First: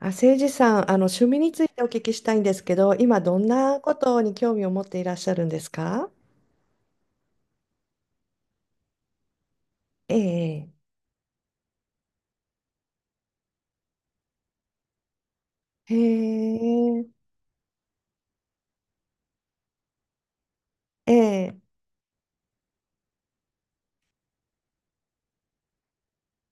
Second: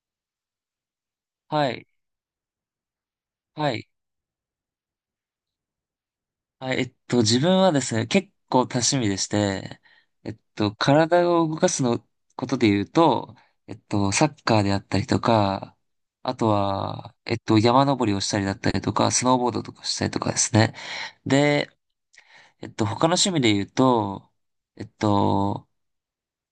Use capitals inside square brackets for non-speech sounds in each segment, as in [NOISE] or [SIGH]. あ、誠司さん、趣味についはておい。聞きしたいんですけど、今どんはない。ことに興味を持っていらっしゃるんですか？はい。自分はですね、結構多趣味でして、ええ。体を動かすのことで言うと、サッカーであったりとか、へあとは、え。山登りをしたりだったりとか、スノーボードとかしたりとかですね。ええ。で、他の趣味で言うと、えっと、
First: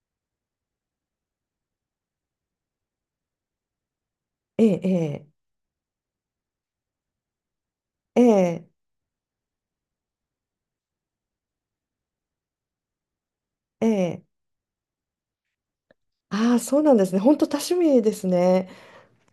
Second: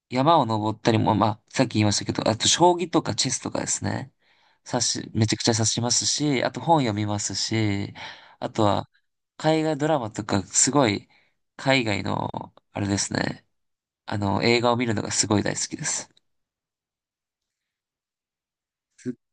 山を登ったりも、まあ、さっき言いましたけど、あと、将棋とかチェスとかですね。えめえ。ちゃくちゃ指しますし、あと本読みますし、えあとえ。は、海外ドラマとか、すごい、海外の、あれですね。えあえ。の、映画を見るのがすごい大好きです。ああ、そうなんですね。本当多趣味ですね。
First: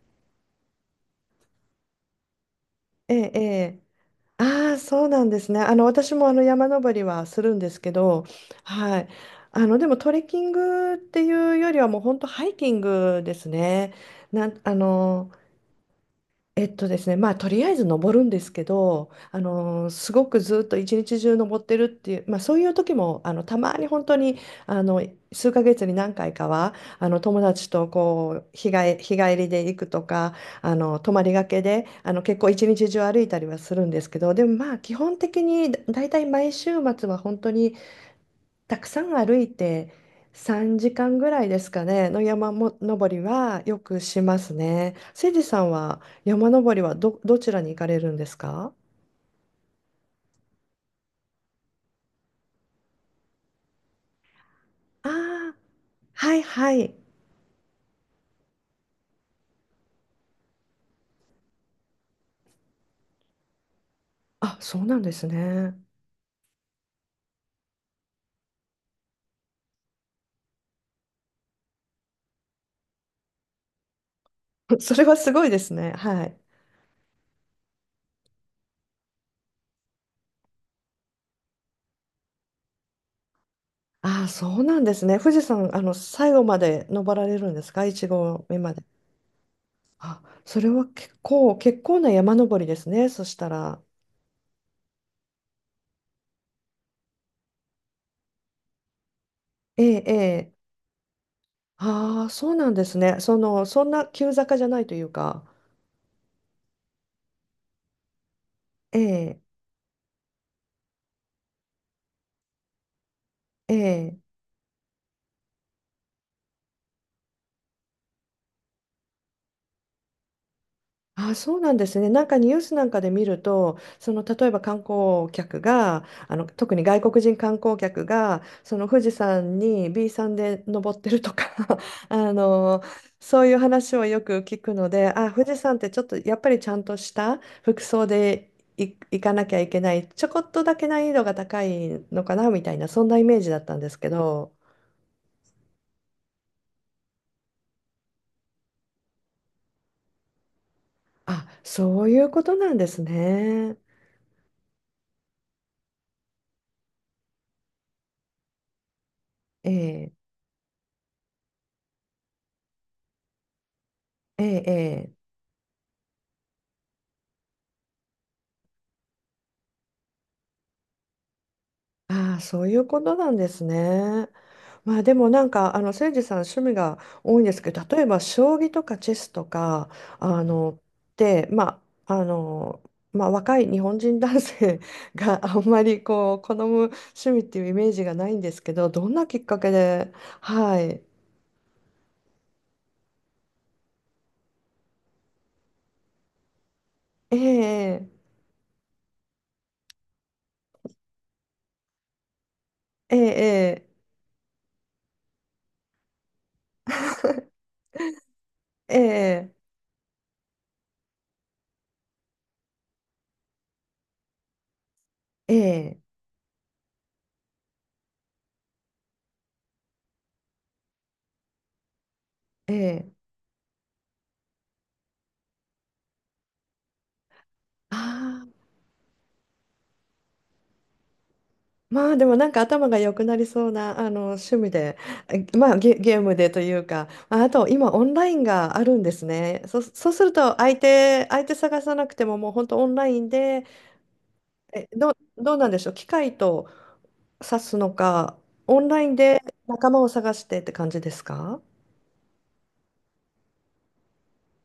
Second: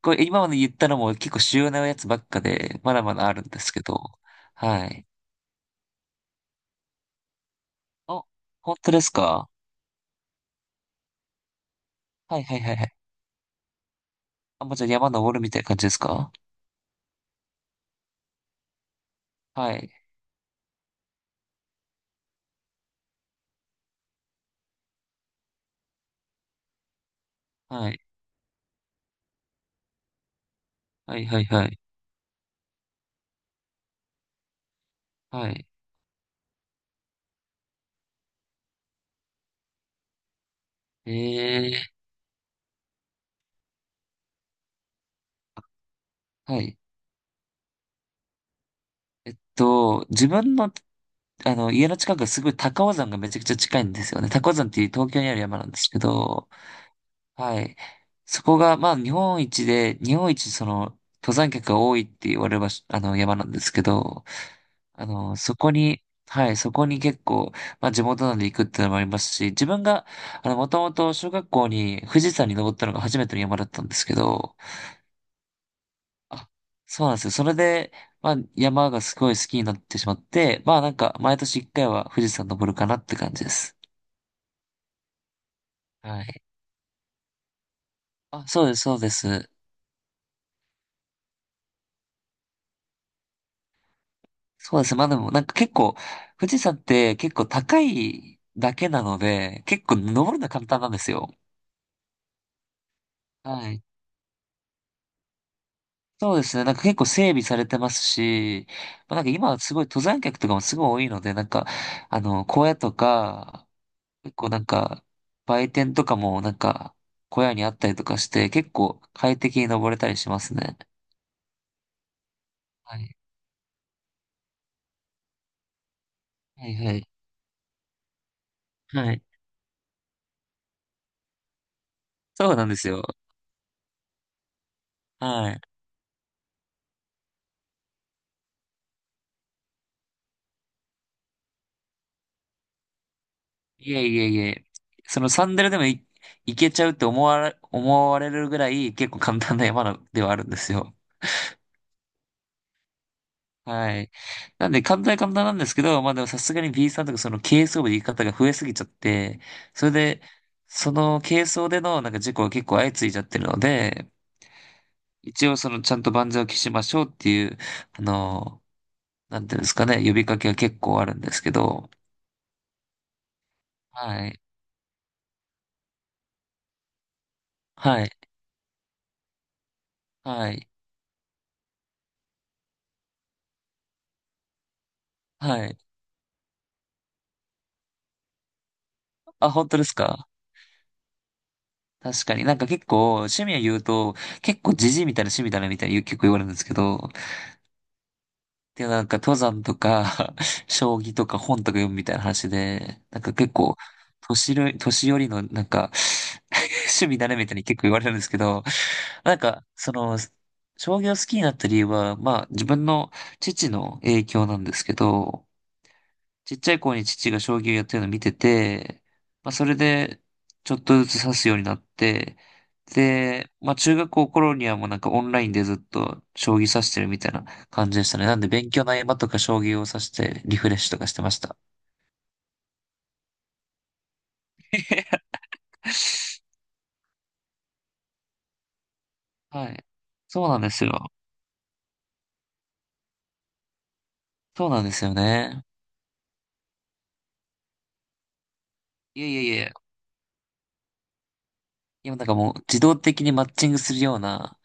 これ、今まで言ったのも結構主要なやつばっかで、まだえまだえ。あえるんですけえ。ど、ああ、はそい。うなんですね。私も山登りはするんですけあ、ど、本当はでい。すか？でもトレッキングっていうよりはもう本当はいハイはいキはいンはい。グですね。なん、あ、もあうじゃあ山登の、るみたいな感じですか？えっとですね、まあ、とりあえず登るんですけど、はい。すごくずっと一日中登ってるっていう、まあ、そういう時もたまに本当にあの数ヶ月に何回かは友達とはい。こう日帰りで行くとか泊はまいりはがいけはい。で結構一日中歩いたりはするんですけど、でもまあ基本的はい。にだいたい毎週末は本当にたくさん歩いて3時間ぐらいですかええ、ね、の山も登りはよくしますね。せいじさんは山は登い。りはどちらに行かれるんですか？と、自分の、あの、家の近くがすごい高尾山がめちゃくちゃ近いんですよね。高尾山っていう東あ京にあるあ、山なんですけはいど、はい。はい。そこが、まあ、日本一で、日本一、その、登山客が多いって言われる場所、あの、山なんですけど、あ、そうなんあですの、そこね。に、はい、そこに結構、まあ、地元なんで行くっていうのもありますし、自分が、あの、もともと小学校に富士山に登ったのが初めての山だったんですけど、[LAUGHS] それはすごいですね。はい。あ、そうなんですよ。それで、まあ、山がすごい好きになってしまって、まあなんか、毎年一回は富士山登るかなって感じです。ああ、そうなんですね。富士山、は最後い。まで登られるんですか、一合あ、目そうまでで。す、そうです。あ、それは結構、結構な山登りですね。そしたら。そうです。まあでも、なんか結構、富士山って結構高いだけなので、え結構え、え登るのはえ。簡単なんですよ。ああ、そうなんですね。その、はそい。んな急坂じゃないというか。そうですね。なんか結構整備されてますし、えまあ、なんかえ、今はすごい登山客とかもすごい多いので、なんか、あの、荒野とか、ええ。結構なんか、売店とかもなんか、小屋にあったりとかして、結構快適に登れたりしますね。あ、そうなんですね。なんかニュースなんはかでい。見ると、その例えば観光客が、は特いには外い。国人観光客が、その富士はい。山に B さんで登ってるとか、 [LAUGHS] あそうなんでの、すよ。そういう話をよく聞くので、あ、富は士い。山ってちょっとやっぱりちゃんとした服装で行かなきゃいけない、ちょこっとだけ難易度が高いのかなみたいな、そんなイメージだったんでいすえけいえいど、え。そのサンダルでもい、いけちゃうって思われるぐらい結構簡単な山のではあるんですよ。あ、そういうことなんですね。はい。なんで簡単は簡単なんですけど、まあでもさすがに B さんとかその軽装部で行き方が増えすぎちゃって、えそれえ、で、その軽装でのなんか事故が結構相次いじゃってるので、ええ、ええ。一応そのちゃんと万全を期しましょうっていう、あの、なんていうんですかね、呼びかけは結構あるんですけど、ああ、そういうことなんですね。はい、まあでもなんか、誠司さん趣味が多いんですけど、例はえい、ば将棋とかチェスとか、あはい、の、で、まあ、あの、まあ若い日本人男性 [LAUGHS] があはんい。まりこう、好む趣味っていうイメージがないんですけど、どんなきっあ、か本け当ですで、か？はい。確かになんか結構趣味を言うと、結構ジジイみたいな趣味だなみたいに結構言われるんですけど、ええで、なんか登山とか、[LAUGHS] 将棋とか本とか読むみたいな話で、え。なんか結構、ええ。年寄りのなんか [LAUGHS] 趣味だねみたいに結構言われるんですけど、なんええ。か、その、将棋を好きになった理由は、まあ自分の父の影響なんですけど、ええ。ええ。ちっちゃい頃に父が将棋をやってるのを見てて、まあそれでちょっとずつ指すようになって、ええ。で、まあ中学校頃にはもうなんかオンラインでずっと将棋指してるみたいな感じでしたね。なんあであ、勉強の合間とか将棋を指してリフレッシュとかしてました。まあでもなんか頭が良くなりそうな趣味で、[LAUGHS] まあゲームでというか、まああと今オンラインがあるんですね。はい。そうするそうとなんですよ。相手探さなくてももう本当オンラインで、そうなんえ、ですよどうね。なんでしょう、機械と指すのか、オンラインいやいでやいや。仲間を探してって感じですか？今なんかもう自動的にマッチングするような、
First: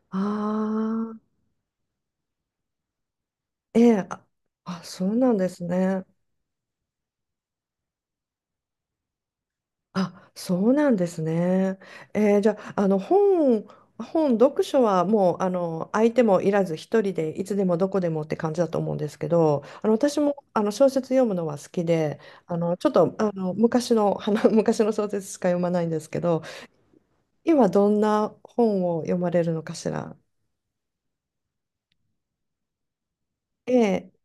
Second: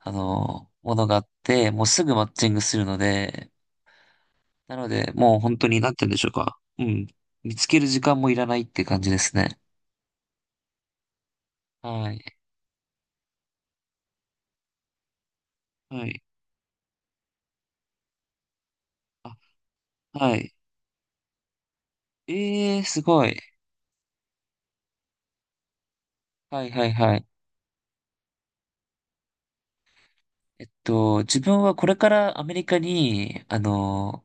ああの、ものがああって、もうすぐマッチングするので、ー、ええ、あ、なあ、のそで、うなんもうで本す当になっね。て言うんでしょうか。うん。見つける時間もいらないって感じですね。あ、そうなんですね。はい。えー、じゃあ、本、読書はもうは相手い。もいらず一人でいつでもどこでもって感じだと思うんですけあ、ど、私もはい。小説読むのは好きで、ええー、ちょっすとごい。昔の、[LAUGHS] 昔の小説しか読まないんですけど、はいはいはい。今どんな本を読まれるのかしら。自分はこれからアメリカに、あええ。の、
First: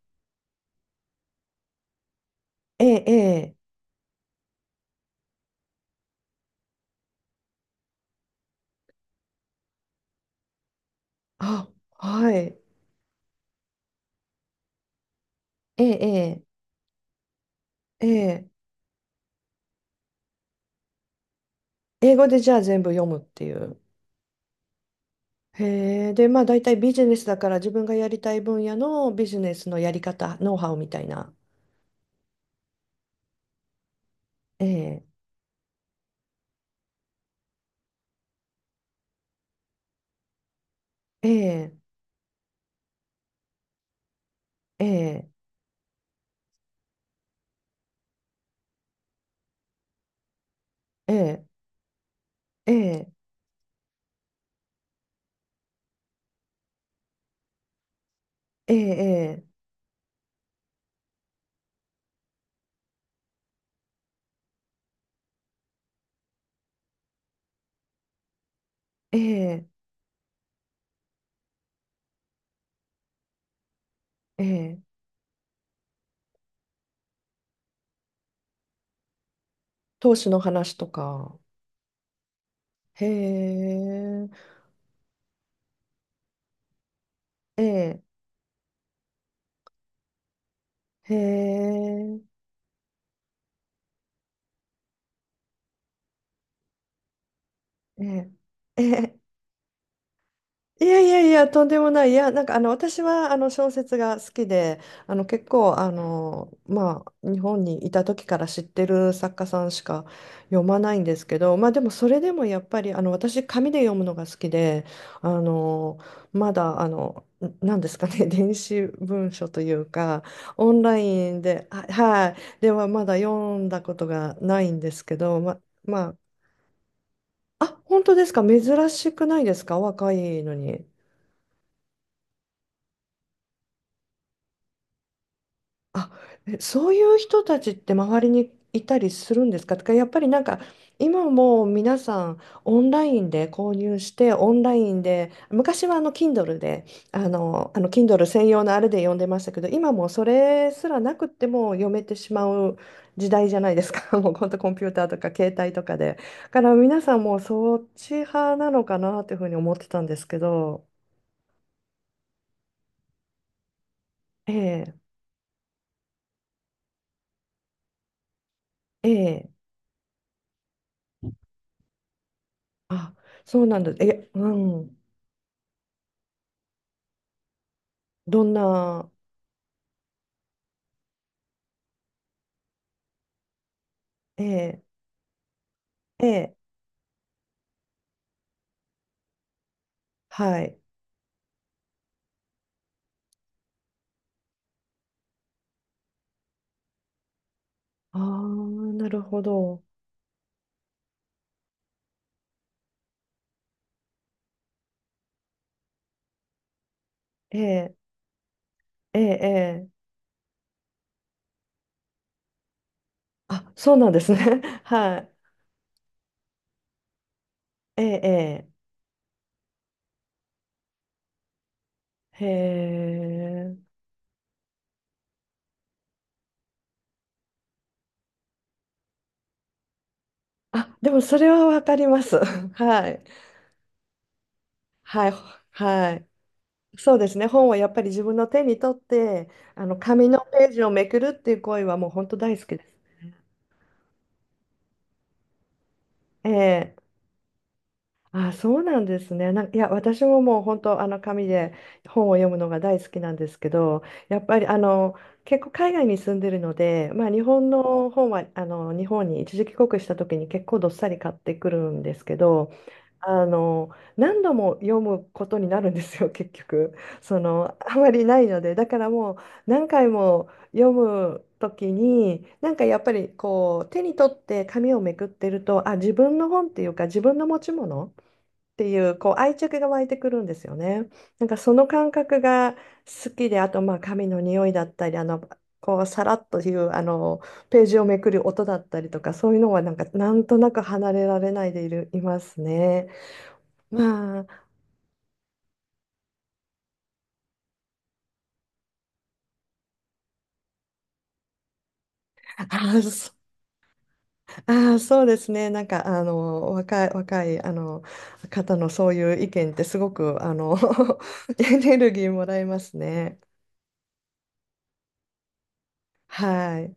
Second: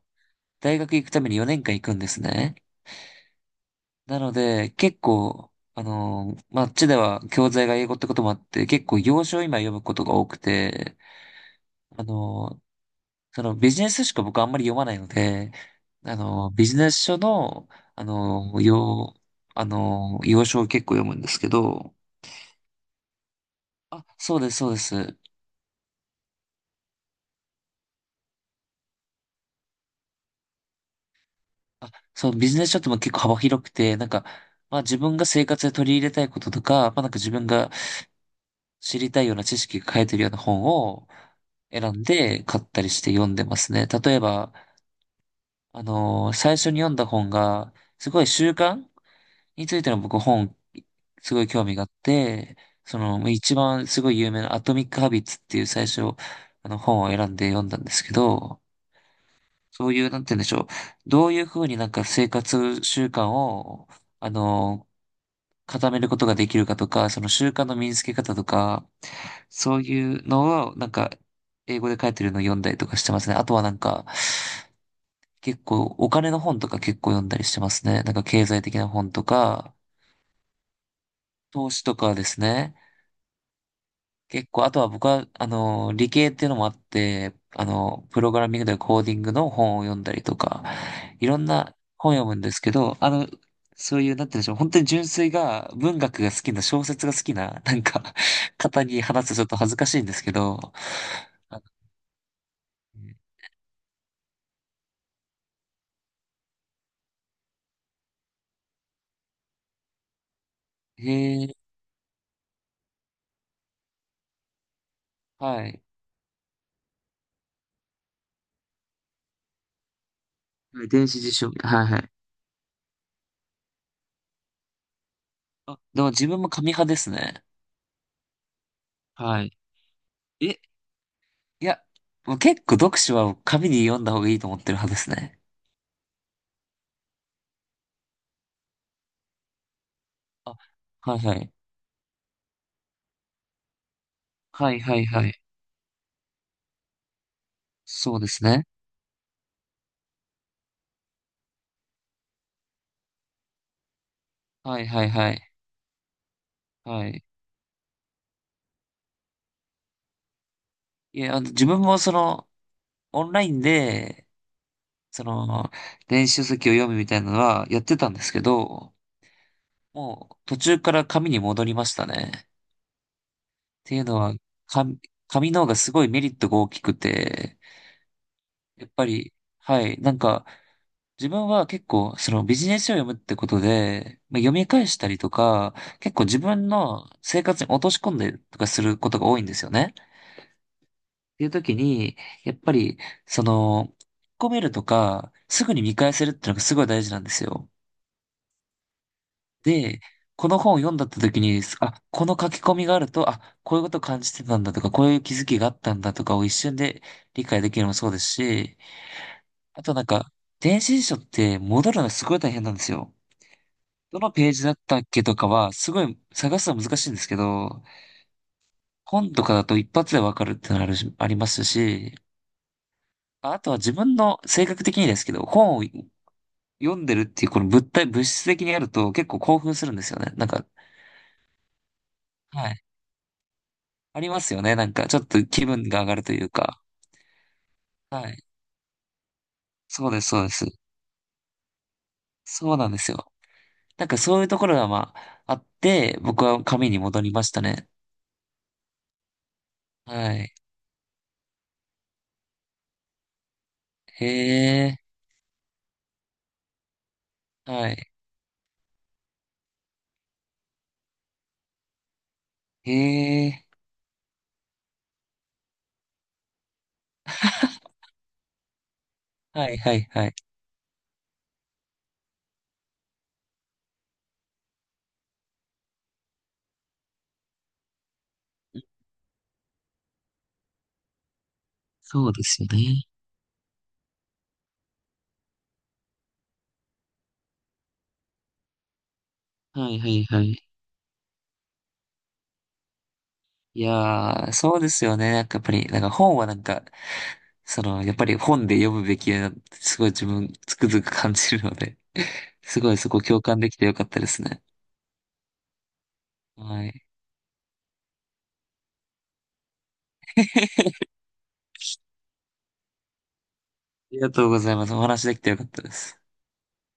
大学行くために4年間行くんですね。ええ。ええ。なので、結構、あの、まあ、あっちでは教材が英語ってこともあって、結構洋書を今読むことが多くて、あ、あはい。の、そのビジネス書しか僕あんまり読まないので、あええ。の、ビジネス書の、あええ。えの、え。あの、要所を結構読むんですけど、英語でじゃあ全部読むっていう。あ、そうです、そうです。へえ、で、まあ大体ビジネスだから自分がやりたい分野のビジネスのやり方、ノウハウみたいな。あ、そう、ビジネス書っても結構幅広くて、なんか、えまあ自え、分が生活で取り入れたいこととか、まあなんか自分が知りたいような知識が書いてるような本をええ、選んで買ったりして読んでますね。例えば、ええ、あの、最初に読んだ本が、すごい習慣についての僕本、えすごえ、い興味があって、えそえ、の、一番すごい有名なアトミック・ハビッツっていう最初、あの本を選んで読んだんですけど、ええ、そういう、なんて言うんでしょう。どういうふうになんか生活習慣を、あの、固めることができるかとか、その習慣の身につけ方とか、ええ、そういうのを、なんか、英語で書いてるのを読んだりとかしてますね。あとはなんか、ええ。結構、お金の本とか結構読んだりしてますね。なんか経済的な本とか、投資の話とか。投資とかですね。へえ、結構、あとは僕は、あの、理系っていうのもあって、えあえ、の、プログラミングでコーディングの本を読んだりとか、へいろんな本え、読むんですけど、あの、そういう、なんて言うんでしょう、本当に純粋が、文学が好きな、小説が好きな、なんえか、え、え方にえ。話すとちょっと恥ずかしいんですけど、いやいやいや、あ、とんでもない。いや、なんか私は小説が好きで、結構まあ、日本にいた時から知ってる作家さんしか読まないんへですけえ、ど、まあ、でもそれでもやっぱり私、紙で読むのが好きで、あはい。のまだあの、なんですかね、[LAUGHS] 電子文書というか、オンはい、ラ電子イ辞ン書、で、はあ、いはい。はい、ではまだ読んだことがないんですけど、あ、でもま自分も紙派ですね。あ、本当ですか、珍しくなはいでい。すか、若いのえ、に。いや、もう結構読書は紙に読んだ方がいいと思ってる派ですね。あ、え、そういう人たちって周りにいたりするんですかとか、やっぱりなんあ、かはい今はい。もう皆さんオンラインで購入してオンはラいイはンいはでい。昔はKindle で、あの そう Kindle です専用ね。のあれで読んでましたけど今もうそれすらなくっても読めてしまう時代じゃないですか。 [LAUGHS] もう本当コンはピいュータはーいとかはい。携帯とかでだから皆はさんい。もうそっち派なのかなというふうに思ってたんですけど、いや、あの、自分もその、オンラインで、ええ、その、電子書籍を読むみたいなのはやってたんですけど、ええ、もう途中から紙に戻りましたね。っあ、そうなんだ、ていうのえ、は、う紙、ん、紙の方がすごいメリットが大きくて、どんやっぱな？り、はい、なんか、自分は結構、そのビジネス書を読むってことで、まあ、え読みえ、返したりとか、結構え自え、分の生活に落とし込んでとかすることが多いんですよね。はい。ていう時に、やっぱり、その、引き込めるとか、すぐに見返せるってのがすごい大事なんですよ。ああ、なるほど。で、この本を読んだった時に、あ、この書き込みがあると、あ、こういうこと感じてたんだとか、こういう気づきがあったんだとかを一瞬で理え解できるのもえ、そうですし、ええ、あえとなえ。んか、電子辞書って戻るのがすごい大変なんですよ。あ、そうなんどでのすね。ページだっ [LAUGHS] たっはけい。とかは、すごい探すの難しいんですけど、ええ、本とかだと一発でわかるってのあるしありますし、ええ。へああとえ。は自分の性格的にですけど、本を読んでるっていうこの物体、物質的にやると結構興奮するんですよね。なんか、あ、でもそれはわかります。は [LAUGHS] い。はい。ありますよね。なんか、ちょっはい。と気分が上はがるい。というか。そうですね。本はやっぱり自は分い。の手に取って、そうです、紙のそうです。ページをめくるっていう行為はもう本当大好そうきです。なんですよ。なんかそういうところがまあ、あって、僕えは紙え。に戻りましたね。あ、そうなんですね。なんか、いや、私はもい。もう本当、紙で本を読むのが大好きなんですけど、へやっぱりえ、結構海外に住んでるので、まあ、日本はのい。本は日本に一時帰国した時に結構どっさり買ってくるんですけど、へあえ、の何度も読むことになるんですよ、結局。そのあまりないので、だからもうはい、何はい、回はい。も読む時になんかやっぱりこう手に取って紙をめくってると、あ、自分の本っていうか自分の持ち物っていう、こう愛着が湧いてくるんですよね。なんかその感そう覚ですよがね。好きで、あとまあ髪の匂いだったり、こうさらっというあのページをめくる音だったりとか、そういうのははなんい、かはい、なはんとい。なく離れられないでいますね。いまあ、やー、そうですよね。なんかやっぱり、なんか本はなんか、その、やっぱり本で読むべきだなってすごい自分つくづく感じるので。あすごいー、そこそ共感できてよかったですね。あー、そうですね。なんかはい。若い方のそういう意見ってすごく[LAUGHS] あ [LAUGHS] エネルギーもらえますね。りがとうございます。お話できてよかったです。はい。